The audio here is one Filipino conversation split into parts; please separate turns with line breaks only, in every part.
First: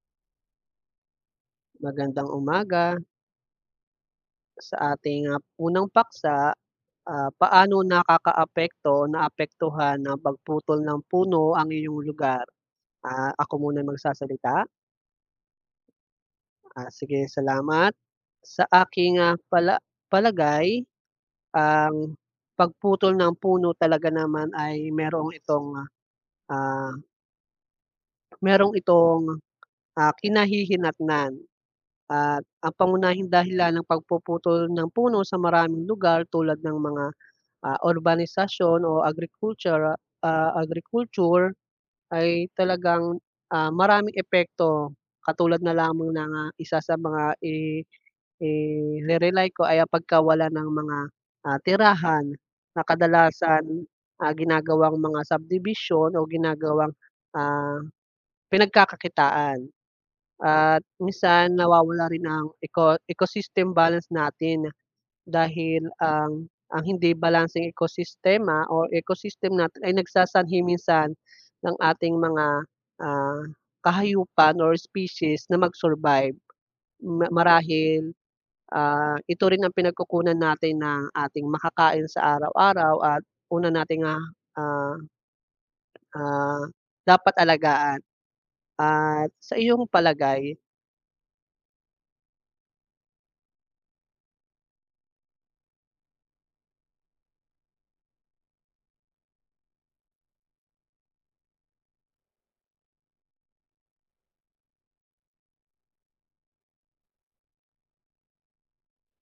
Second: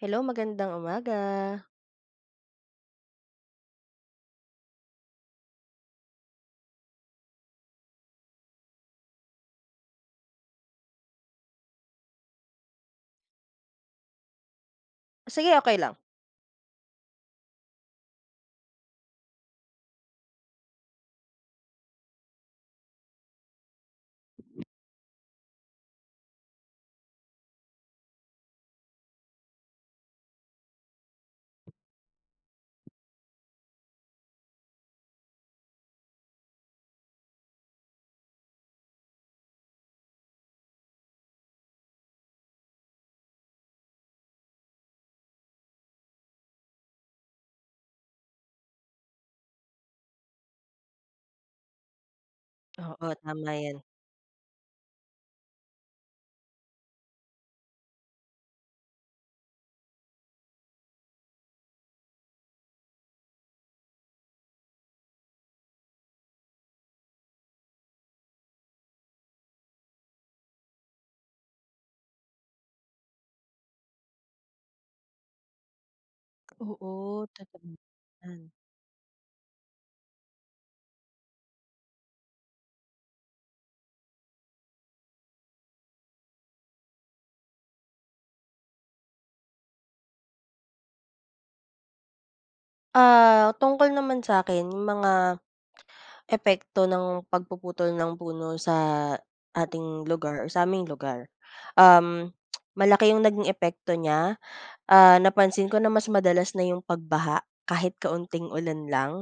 Hello, magandang umaga.
Magandang umaga. Sa ating, unang paksa, paano nakakaapekto o naapektuhan ng pagputol ng puno ang iyong lugar? Ako muna magsasalita?
Sige, okey lang.
Sige salamat. Sa aking, palagay ang pagputol ng puno talaga naman ay ah, merong itong, kinahihinatnan at ang pangunahing dahilan ng pagpuputol ng puno sa maraming lugar tulad ng mga urbanisasyon o agriculture ay talagang, maraming epekto. Katulad na lamang ng, isa sa mga ire-rely ko ay ang pagkawala ng mga, tirahan na
Oo, tama
kadalasan,
'yan.
ginagawang mga subdivision o ginagawang, ah, pinagkakakitaan at minsan nawawala rin ang ecosystem balance natin. Dahil ang hindi balanseng ekosistema o ecosystem natin ay nagsasanhi minsan ng ating mga, ah, kahayupan or species na mag-survive.
Oo,
Ma
totoo
marahil,
yan.
ito rin ang pinagkukunan natin ng ating makakain sa araw-araw at una nating, ah, ah, dapat alagaan at sa iyong palagay.
Tungkol naman sa'kin yung mga epekto ng pagpuputol ng puno sa ating lugar or sa'ming lugar. Um, Malaki yung naging epekto niya. Napansin ko na mas madalas na yung pagbaha kahit kaunting ulan lang.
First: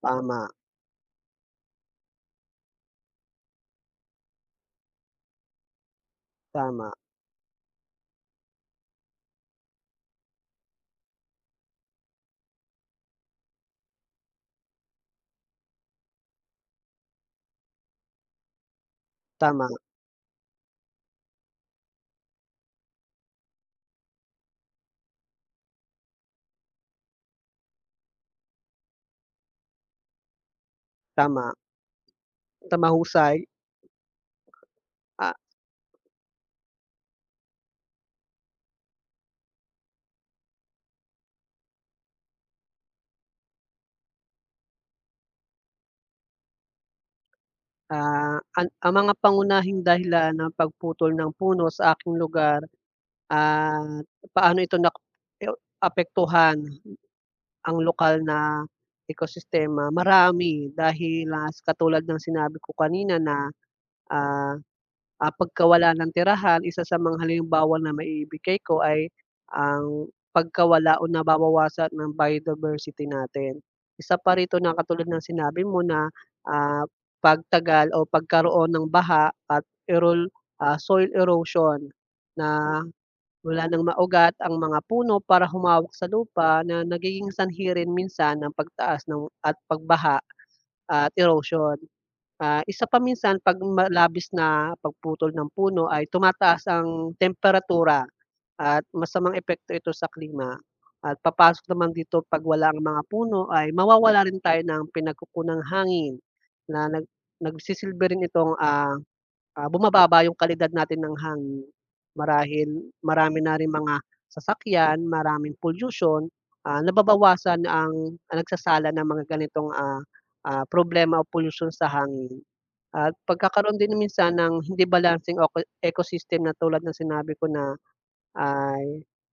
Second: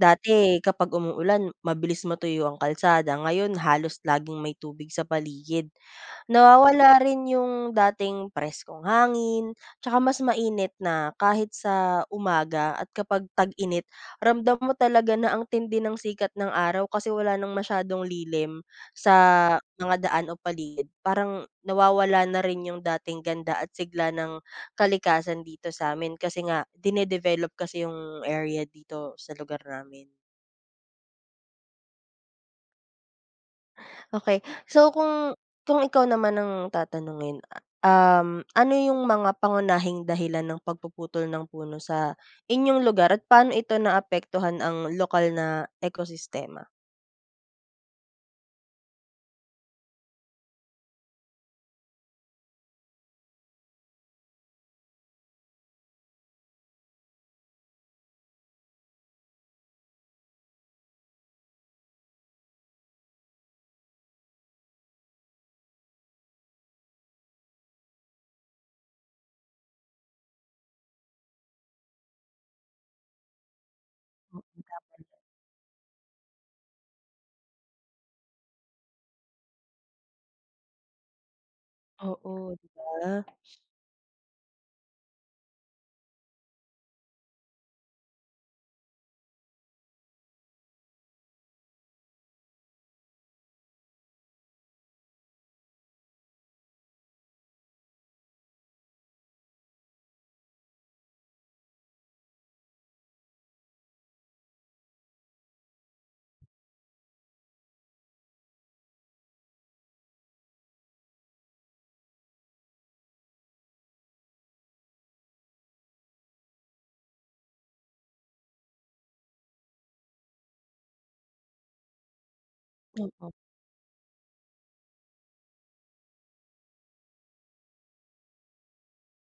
Tama,
kapag umuulan mabilis matuyo ang kalsada, ngayon halos laging may tubig sa paligid.
tama,
Nawawala rin yung dating preskong hangin, tsaka mas mainit na kahit sa umaga, at kapag tag-init ramdam mo talaga na ang tindi ng sikat ng araw kasi wala nang masyadong lilim sa
tama,
mga daan o paligid. Parang nawawala na rin yung dating ganda at sigla ng kalikasan dito sa sa'min kasi nga dinedevelop kasi yung area dito sa lugar namin.
tama, tama, husay.
Okey. So kung ikaw naman ang tatanungin, ano yung mga pangunahing dahilan ng pagpuputol ng puno sa inyong lugar at paano ito naapektuhan ang lokal na ekosistema?
Ah, an ang mga pangunahing dahilan ng pagputol ng puno sa aking lugar at paano ito nak eo apektuhan ang lokal na ekosistema, marami. Dahil, katulad ng sinabi ko kanina na, ah pagkawala ng tirahan, isa sa mga halimbawa na maibigay ko ay ang pagkawala o nababawasan ng biodiversity natin. Isa pa rito na katulad ng sinabi mo na, ah, pagtagal o pagkaroon ng baha at soil erosion
Oo, 'di
na
ba?
wala ng maugat ang mga puno para humawak sa lupa na nagiging sanhi rin minsan ng pagtaas ng at pagbaha at erosion. Isa pa minsan 'pag malabis na pagputol ng puno ay tumataas ang temperatura at masamang epekto ito sa klima at papasok naman dito 'pag wala ang mga puno ay mawawala rin tayo ng pinagkukunang hangin na nagsisilbi rin itong, bumababa yung kalidad natin ng hangin marahil marami na ring mga sasakyan, maraming polyusyon, nababawasan ang nagsasala ng mga ganitong, problema o polusyon sa hangin. At
Oo.
pagkakaroon din minsan ng hindi balanseng ecosystem na tulad ng sinabi ko na ay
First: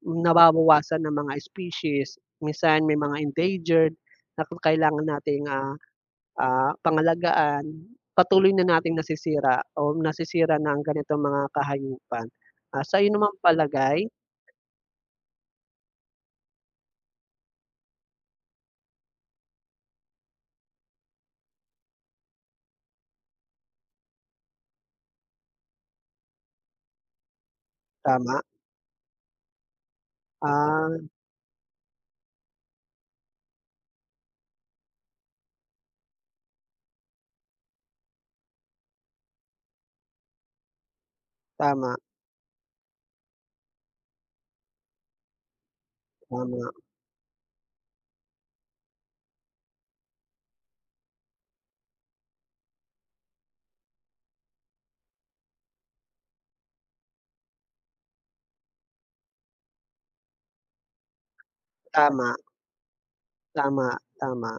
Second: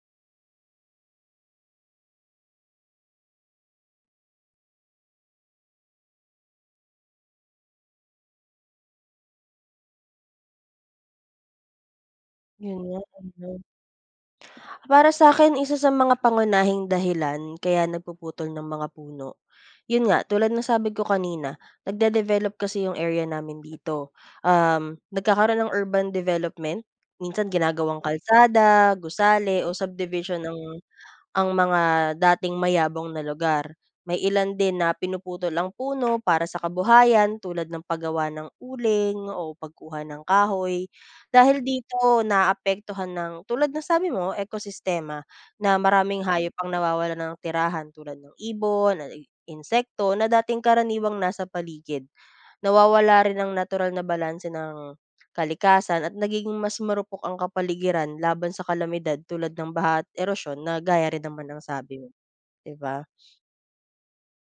nababawasan ng mga species, minsan may mga endangered na kailangan nating, pangalagaan. Patuloy na nating nasisira o nasisira na ang ganitong mga kahayupan.
Yun
Sa
nga,
iyo
eh,
naman
'no?
palagay.
Para sa'kin, isa sa mga pangunahing dahilan kaya nagpuputol ng mga puno, yun nga, tulad ng sabi ko kanina, nagde-develop kasi yung area namin dito. Nagkakaroon ng urban development, minsan ginagawang
Tama,
kalsada, gusali o subdivision ng
ah,
ang mga dating mayabong na lugar. May ilan din na pinuputol ang puno para sa kabuhayan tulad ng paggawa ng uling o pagkuha ng kahoy. Dahil
tama,
dito naapektuhan ng tulad ng sabi mo, ekosistema, na maraming hayop ang
tama,
nawawala ng tirahan tulad ng ibon, insekto na dating karaniwang nasa paligid. Nawawala rin ang natural na balanse ng kalikasan at nagiging mas marupok ang kapaligiran laban sa kalamidad tulad ng baha at erosyon na gaya rin naman ng sabi mo,
tama,
'di ba?
tama, tama.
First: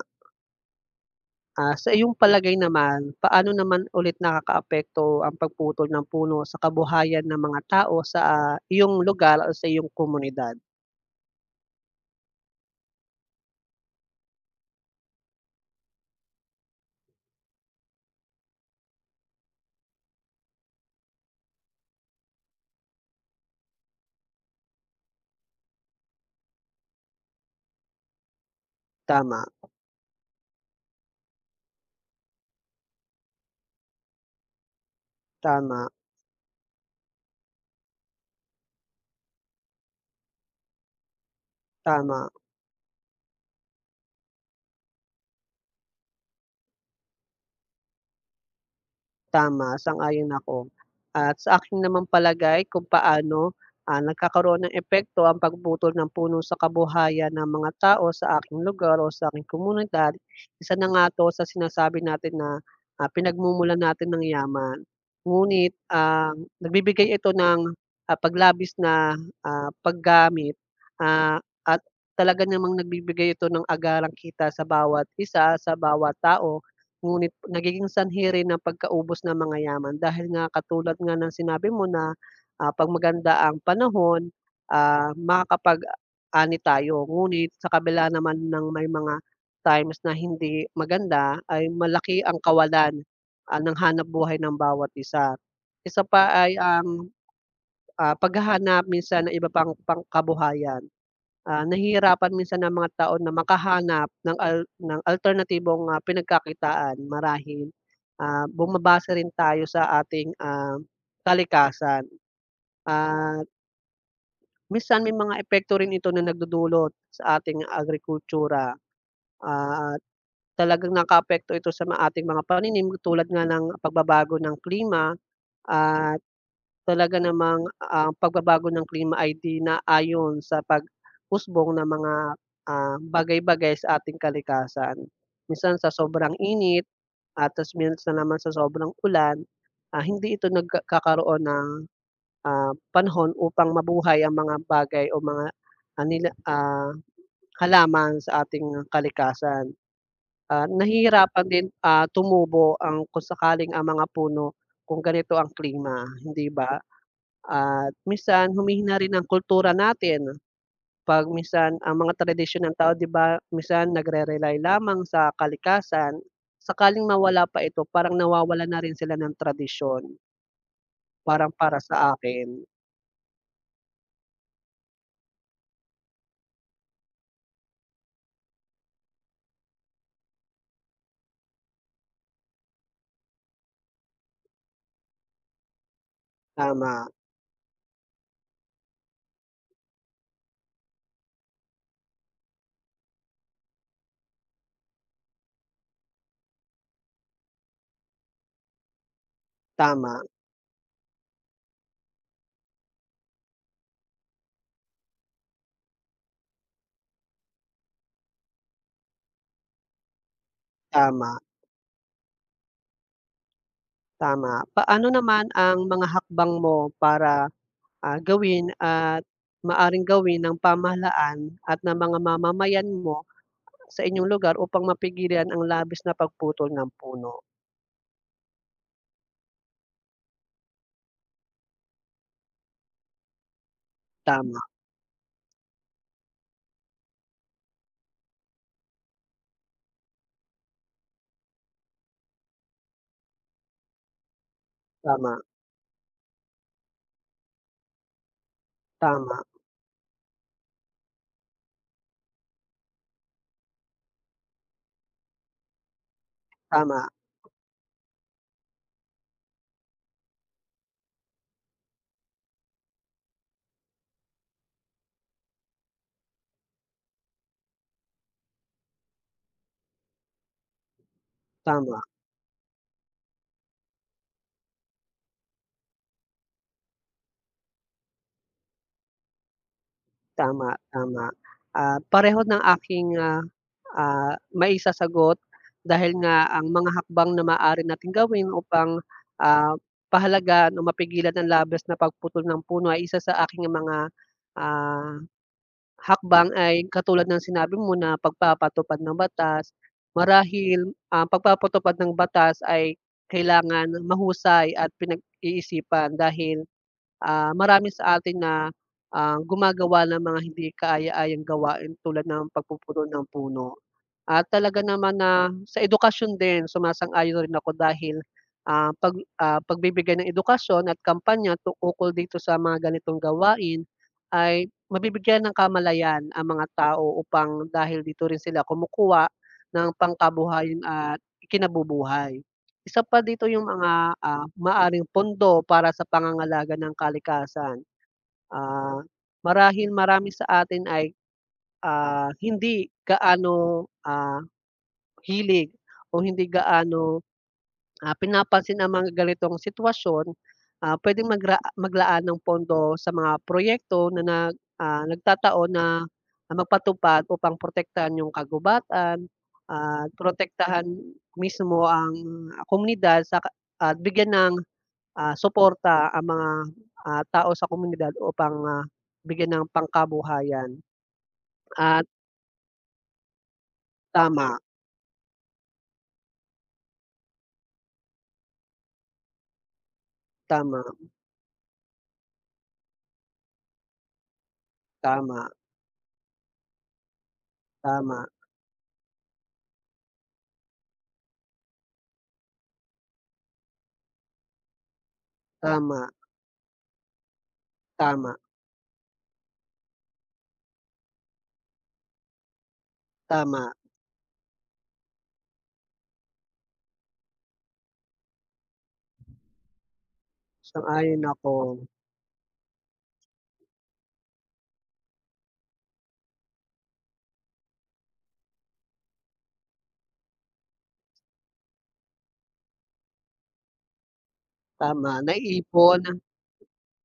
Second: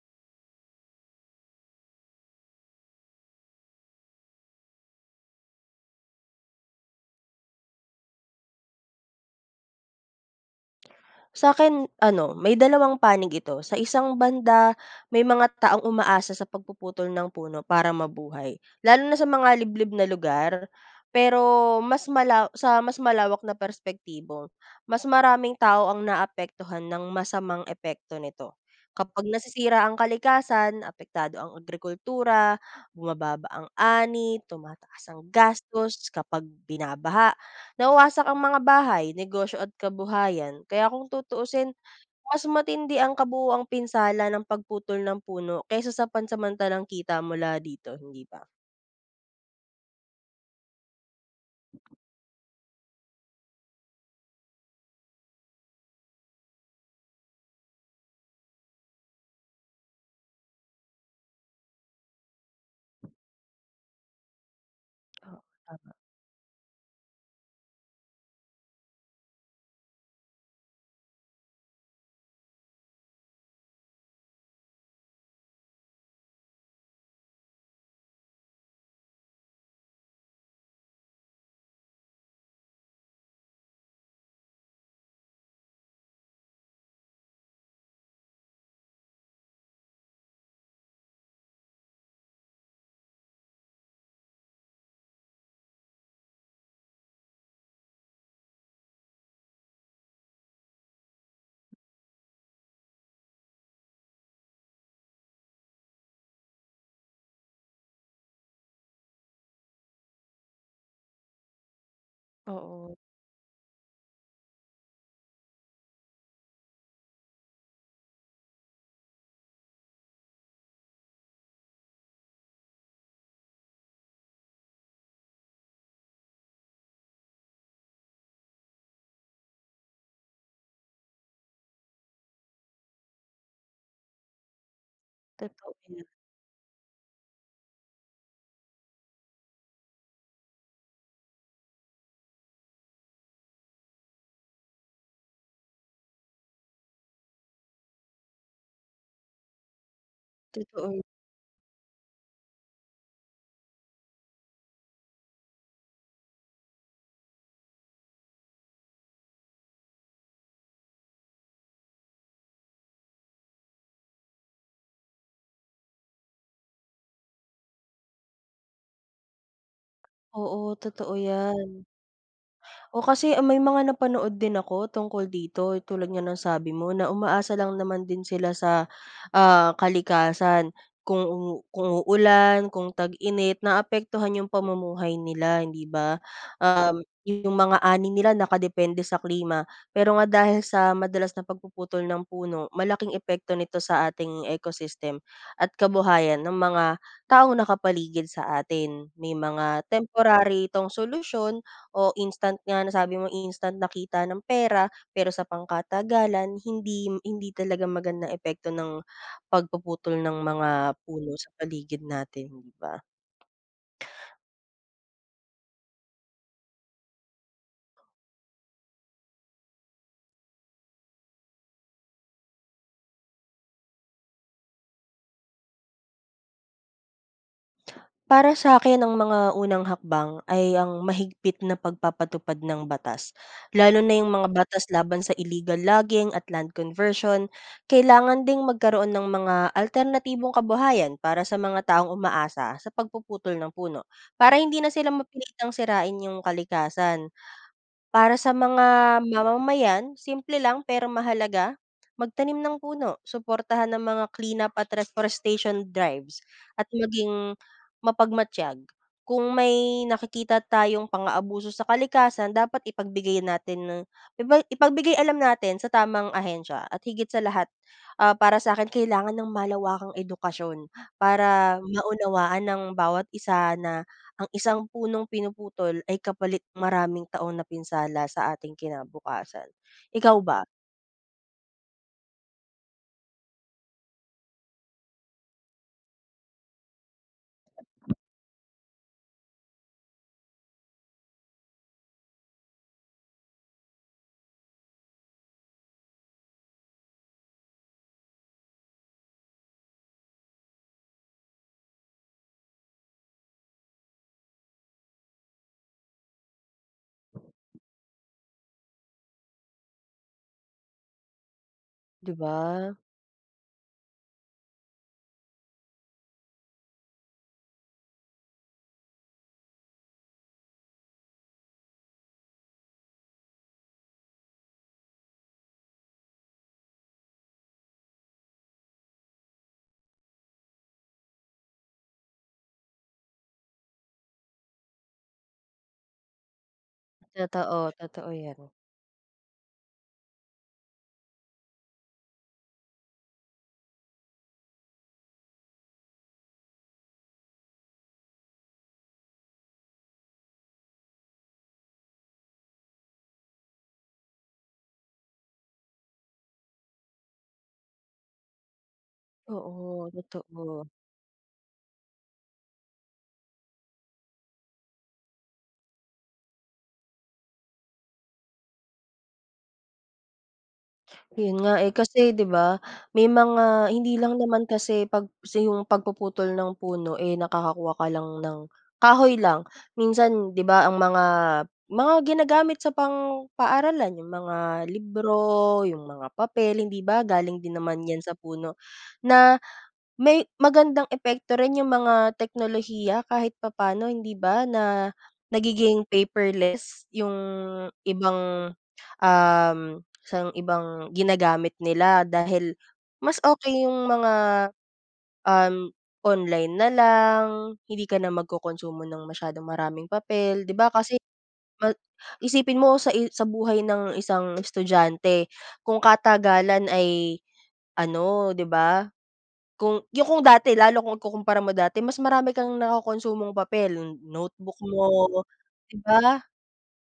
Sa iyong palagay naman, paano naman ulit nakakaapekto ang pagputol ng puno sa kabuhayan ng mga tao sa, iyong lugar o sa iyong komunidad?
Sa akin ano, may dalawang panig ito. Sa isang banda, may mga taong umaasa sa pagpuputol ng puno para mabuhay, lalo na sa mga liblib na lugar. Pero mas mala sa mas malawak na perspektibo, mas maraming tao ang naapektuhan ng masamang epekto nito. Kapag
Tama,
nasisira ang kalikasan, apektado ang agrikultura, bumababa ang ani, tumataas ang
tama,
gastos kapag binabaha. Nawasak ang mga bahay, negosyo at kabuhayan. Kaya kung tutuusin,
tama.
mas matindi ang kabuuang pinsala ng pagputol ng puno kaysa sa pansamantalang kita mula dito, hindi ba?
Tama, sang-ayon ako. At sa aking naman palagay kung paano, nagkakaroon ng epekto ang pagbutol ng puno sa kabuhayan ng mga tao sa aking lugar o sa aking komunidad, isa na nga 'to sa sinasabi natin na, pinagmumulan natin ng yaman. Ngunit, ang nagbibigay ito ng, paglabis na, paggamit, ah, at talaga namang nagbibigay ito ng agarang kita sa bawat isa, sa bawat tao. Ngunit nagiging sanhi rin ang pagkaubos ng mga yaman dahil nga katulad nga ng sinabi mo na, 'pag maganda ang panahon, makakapag-ani tayo. Ngunit sa kabila naman ng may mga times na hindi maganda ay malaki ang kawalan, ng hanapbuhay ng bawat isa. Isa pa ay ang, paghahanap minsan ng iba pang pang kabuhayan. Ah, nahihirapan minsan ang mga tao na makahanap ng al ng alternatibong, pinagkakitaan marahil, bumabase rin tayo sa ating, kalikasan
Oo,
at minsan may mga epekto rin ito na nagdudulot sa ating agrikultura, at talagang nakapekto ito sa ma ating mga pananim tulad nga ng pagbabago ng klima at talaga namang ang pagbabago ng klima ay di naayon sa paghusbong ng mga, bagay-bagay sa ating kalikasan.
totoo. Totoo
Minsan sa
yan.
sobrang init at ta's minsan naman sa sobrang ulan, hindi ito nagkakaroon ng, panahon upang mabuhay ang mga bagay o mga, ah, nila ah, halaman sa ating kalikasan. Ah,
Totoo.
nahihirapan din, tumubo ang kung sakaling ang mga puno kung ganito ang klima, hindi ba? At minsan humihina rin ang kultura natin 'pag minsan ang mga tradisyon ng tao 'di ba, minsan nagre-rely lamang sa kalikasan, sakaling mawala pa ito parang nawawala na rin sila ng tradisyon,
Oo, totoo
parang
yan.
para sa akin.
O kasi ang may mga napanood din ako tungkol dito, eh, tulad nga ng sabi mo na umaasa lang naman din sila sa, kalikasan. Kung uulan, kung tag-init, naapektuhan yung pamumuhay nila, hindi ba?
Tama,
Yung mga ani nila nakadepende sa klima. Pero nga dahil sa madalas na pagpuputol ng puno, malaking epekto nito sa ating ecosystem at kabuhayan ng mga taong nakapaligid sa atin. May mga
tama,
temporary itong solusyon o instant, nga nasabi mo instant nakita ng pera, pero sa pangkatagalan hindi hindi talaga magandang epekto ng pagpuputol ng mga puno
tama,
sa paligid natin, 'di ba?
tama. Paano naman ang mga hakbang mo para, gawin at maaring gawin ng pamahalaan at ng mga mamamayan mo sa inyong lugar upang mapigilan ang labis na pagputol ng puno?
Para sa akin ang mga unang hakbang ay ang mahigpit na pagpapatupad ng batas, lalo na yung mga
Tama.
batas laban sa illegal logging at land conversion. Kailangan ding magkaroon ng mga alternatibong kabuhayan para sa mga taong umaasa sa pagpuputol ng puno, para hindi na sila
Tama,
mapilitang sirain yung kalikasan. Para sa mga
tama,
mamamayan, simple lang pero mahalaga, magtanim ng puno, suportahan ng mga cleanup at reforestation drives, at
tama,
maging mapagmatyag. Kung may nakikita tayong pang-aabuso sa kalikasan, dapat ipagbigay natin ng ipagbigay alam natin sa tamang ahensya, at higit sa lahat, para sa akin kailangan ng malawakang edukasyon para
tama,
maunawaan ng bawat isa na ang isang punong pinuputol ay kapalit ng maraming taon na pinsala sa ating kinabukasan. Ikaw ba?
tama, tama. Pareho ng aking, maisasagot dahil nga ang mga hakbang na maaari nating gawin upang, ah, pahalagaan o mapigilan ang labis na pagputol ng puno ay isa sa aking mga, ah, hakbang ay katulad ng sinabi mo na pagpapatupad ng batas. Marahil ang pagpapatupad ng batas ay kailangan mahusay at pinag-iisipan dahil marami sa atin na, gumagawa ng mga hindi kaaya-ayang gawain tulad
'Di
ng
ba?
pagpupuno ng puno. At talaga naman na sa edukasyon din sumasang-ayon rin ako dahil, pagbibigay ng edukasyon at kampanya ukol dito sa mga ganitong gawain ay mabibigyan ng kamalayan ang mga tao upang dahil dito rin sila kumukuha ng pangkabuhayan at ikinabubuhay. Isa pa dito yung mga, maaaring pondo para sa pangangalaga ng kalikasan.
Totoo, totoo 'yan.
Ah, marahil marami sa atin ay, hindi gaano, hilig o hindi gaano, pinapansin ang mga ganitong sitwasyon, puwedeng maglaan ng pondo sa mga proyekto na nagtataon na magpatupad upang protektahan yung kagubatan
Oo,
at protektahan
totoo.
mismo ang komunidad at bigyan ng, suporta ang mga, tao sa komunidad upang, bigyan ng pangkabuhayan
'Yun nga, eh,
at.
kasi 'di ba may mga hindi lang
Tama,
naman kasi 'pag sa yung pagpuputol ng puno, eh, nakakakuha ka lang ng kahoy lang. Minsan 'di
tama,
ba ang mga ginagamit sa pang-paaralan, yung mga
tama,
libro, yung mga papel, hindi ba galing din naman 'yan
tama,
sa puno na. May magandang epekto rin yung mga teknolohiya kahit papaano hindi ba, na nagiging
tama,
paperless yung
tama.
ibang, um, sa ibang ginagamit nila dahil mas
Tama,
okey yung mga, um, online na lang, hindi ka na magkokonsumo ng masyadong maraming papel, 'di ba? Kasi
sang-ayon ako.
ma isipin mo sa buhay ng isang estudyante kung katagalan ay ano, 'di ba kung yung kung dati lalo kung ikukumpara mo dati mas marami kang nakokonsumong papel, notebook
Tama,
mo, 'di
naiipon,
ba?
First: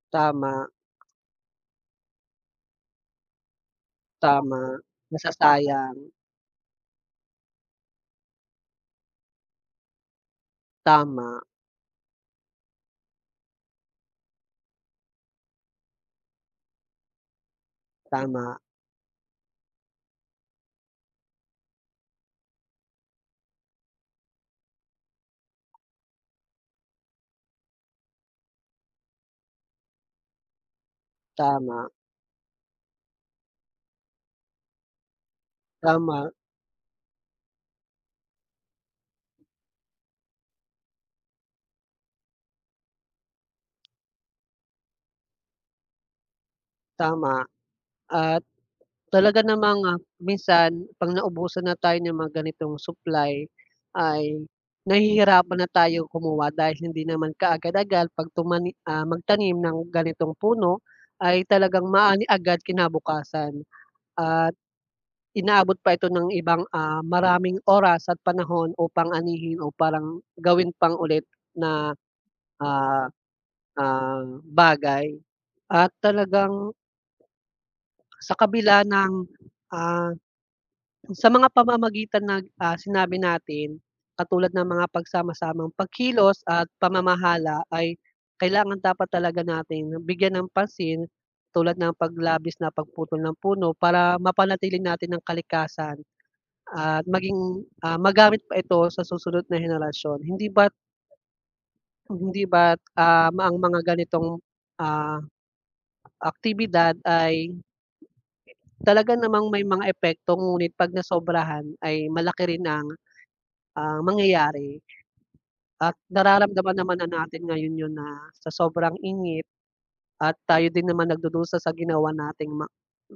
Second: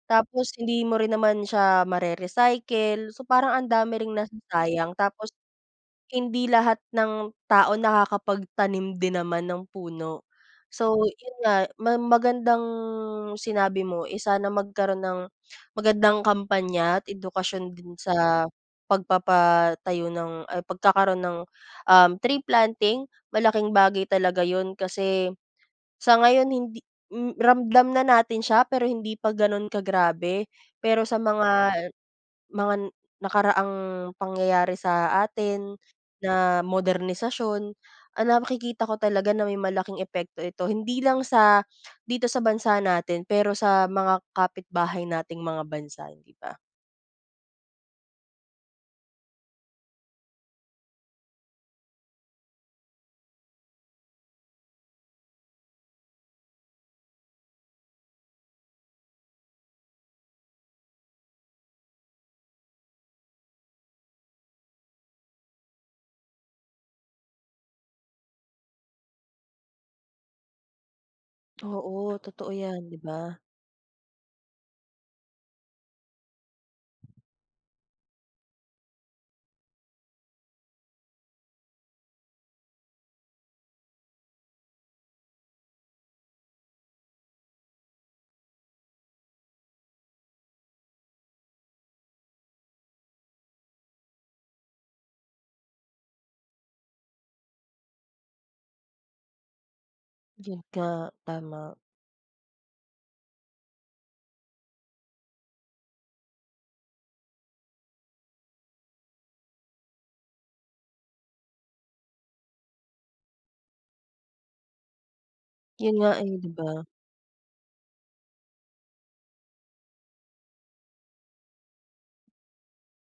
Tapos
tama,
hindi mo rin naman siya mare-recycle, so parang ang dami ring
tama,
nasasayang tapos
nasasayang,
hindi lahat ng tao nakakapagtanim din naman ng puno. So, yun
tama,
nga ma magandang sinabi mo, eh, sana magkaroon ng magandang kampanya at edukasyon din sa
tama,
pagpapatayo ng ay pagkakaroon ng, tree planting. Malaking bagay talaga yun kasi sa ngayon hindi ramdam na natin siya pero hindi pa ganun kagrabe. Pero sa mga
tama,
mga nakaraang pangyayari sa atin
tama,
na modernisasyon, ang nakikita ko talaga na may malaking epekto ito hindi lang sa dito sa bansa natin pero sa mga kapitbahay nating mga bansa, hindi ba?
tama at talaga namang, minsan 'pag naubusan na tayo ng mga ganitong supply ay nahihirapan na tayo kumuha dahil hindi naman kaagad-agad 'pag magtanim ng ganitong puno ay talagang maani agad kinabukasan at inaabot pa ito ng ibang, maraming oras at panahon upang anihin o parang gawin pang ulit na,
Oo, totoo 'yan, 'di
ah,
ba?
bagay. At talagang sa kabila ng, ah, sa mga pamamagitan ng, sinabi natin, katulad ng mga pagsama-samang pagkilos at pamamahala ay kailangan dapat talaga natin bigyan ng pansin tulad ng paglabis na pagputol ng puno para mapanatili natin ang kalikasan. At maging, magamit pa ito sa susunod na henerasyon. Hindi
Yun
ba
nga, tama.
hindi ba't, um, ang mga ganitong, ah, aktibidad ay talaga namang may mga epekto ngunit 'pag nasobrahan ay malaki rin ang, mangyayari at
Yun nga eh, 'di ba?
nararamdaman naman na natin ngayon 'yun na sa sobrang ingit at tayo din naman nagdudusa sa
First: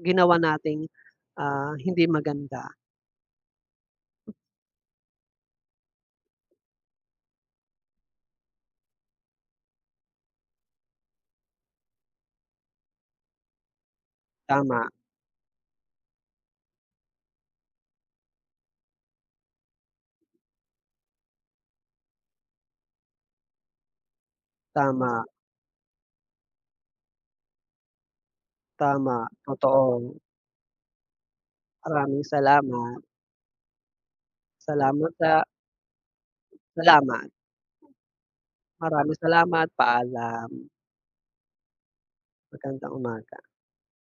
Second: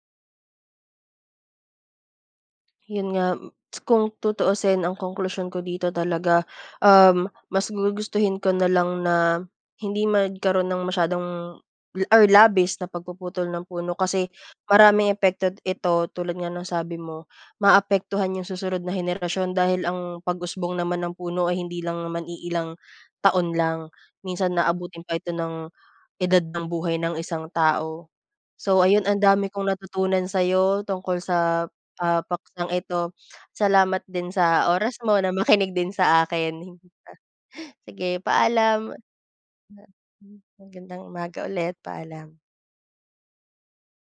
ginawa nating, hindi maganda.
Yun nga, m- kung tutuusin ang conclusion ko dito talaga, mas gugustuhin ko na lang na hindi magkaroon ng masyadong l- or labis na pagpuputol ng puno kasi
Tama,
maraming epekto ito tulad nga ng sabi mo, maapektuhan yung susunod na henerasyon dahil ang pag-usbong naman ng puno ay hindi lang naman iilang taon lang. Minsan naabutin pa
tama,
ito ng edad ng buhay ng isang tao. So ayun,
tama,
ang dami kong
totoo.
natutunan sa'yo tungkol sa
Maraming
paksang
salamat.
ito. Salamat din sa oras
Salamat
mo na
sa
makinig din sa akin.
Salamat,
Sige, paalam.
maraming salamat, paalam.
Magandang umaga ulit, paalam.
Magandang umaga.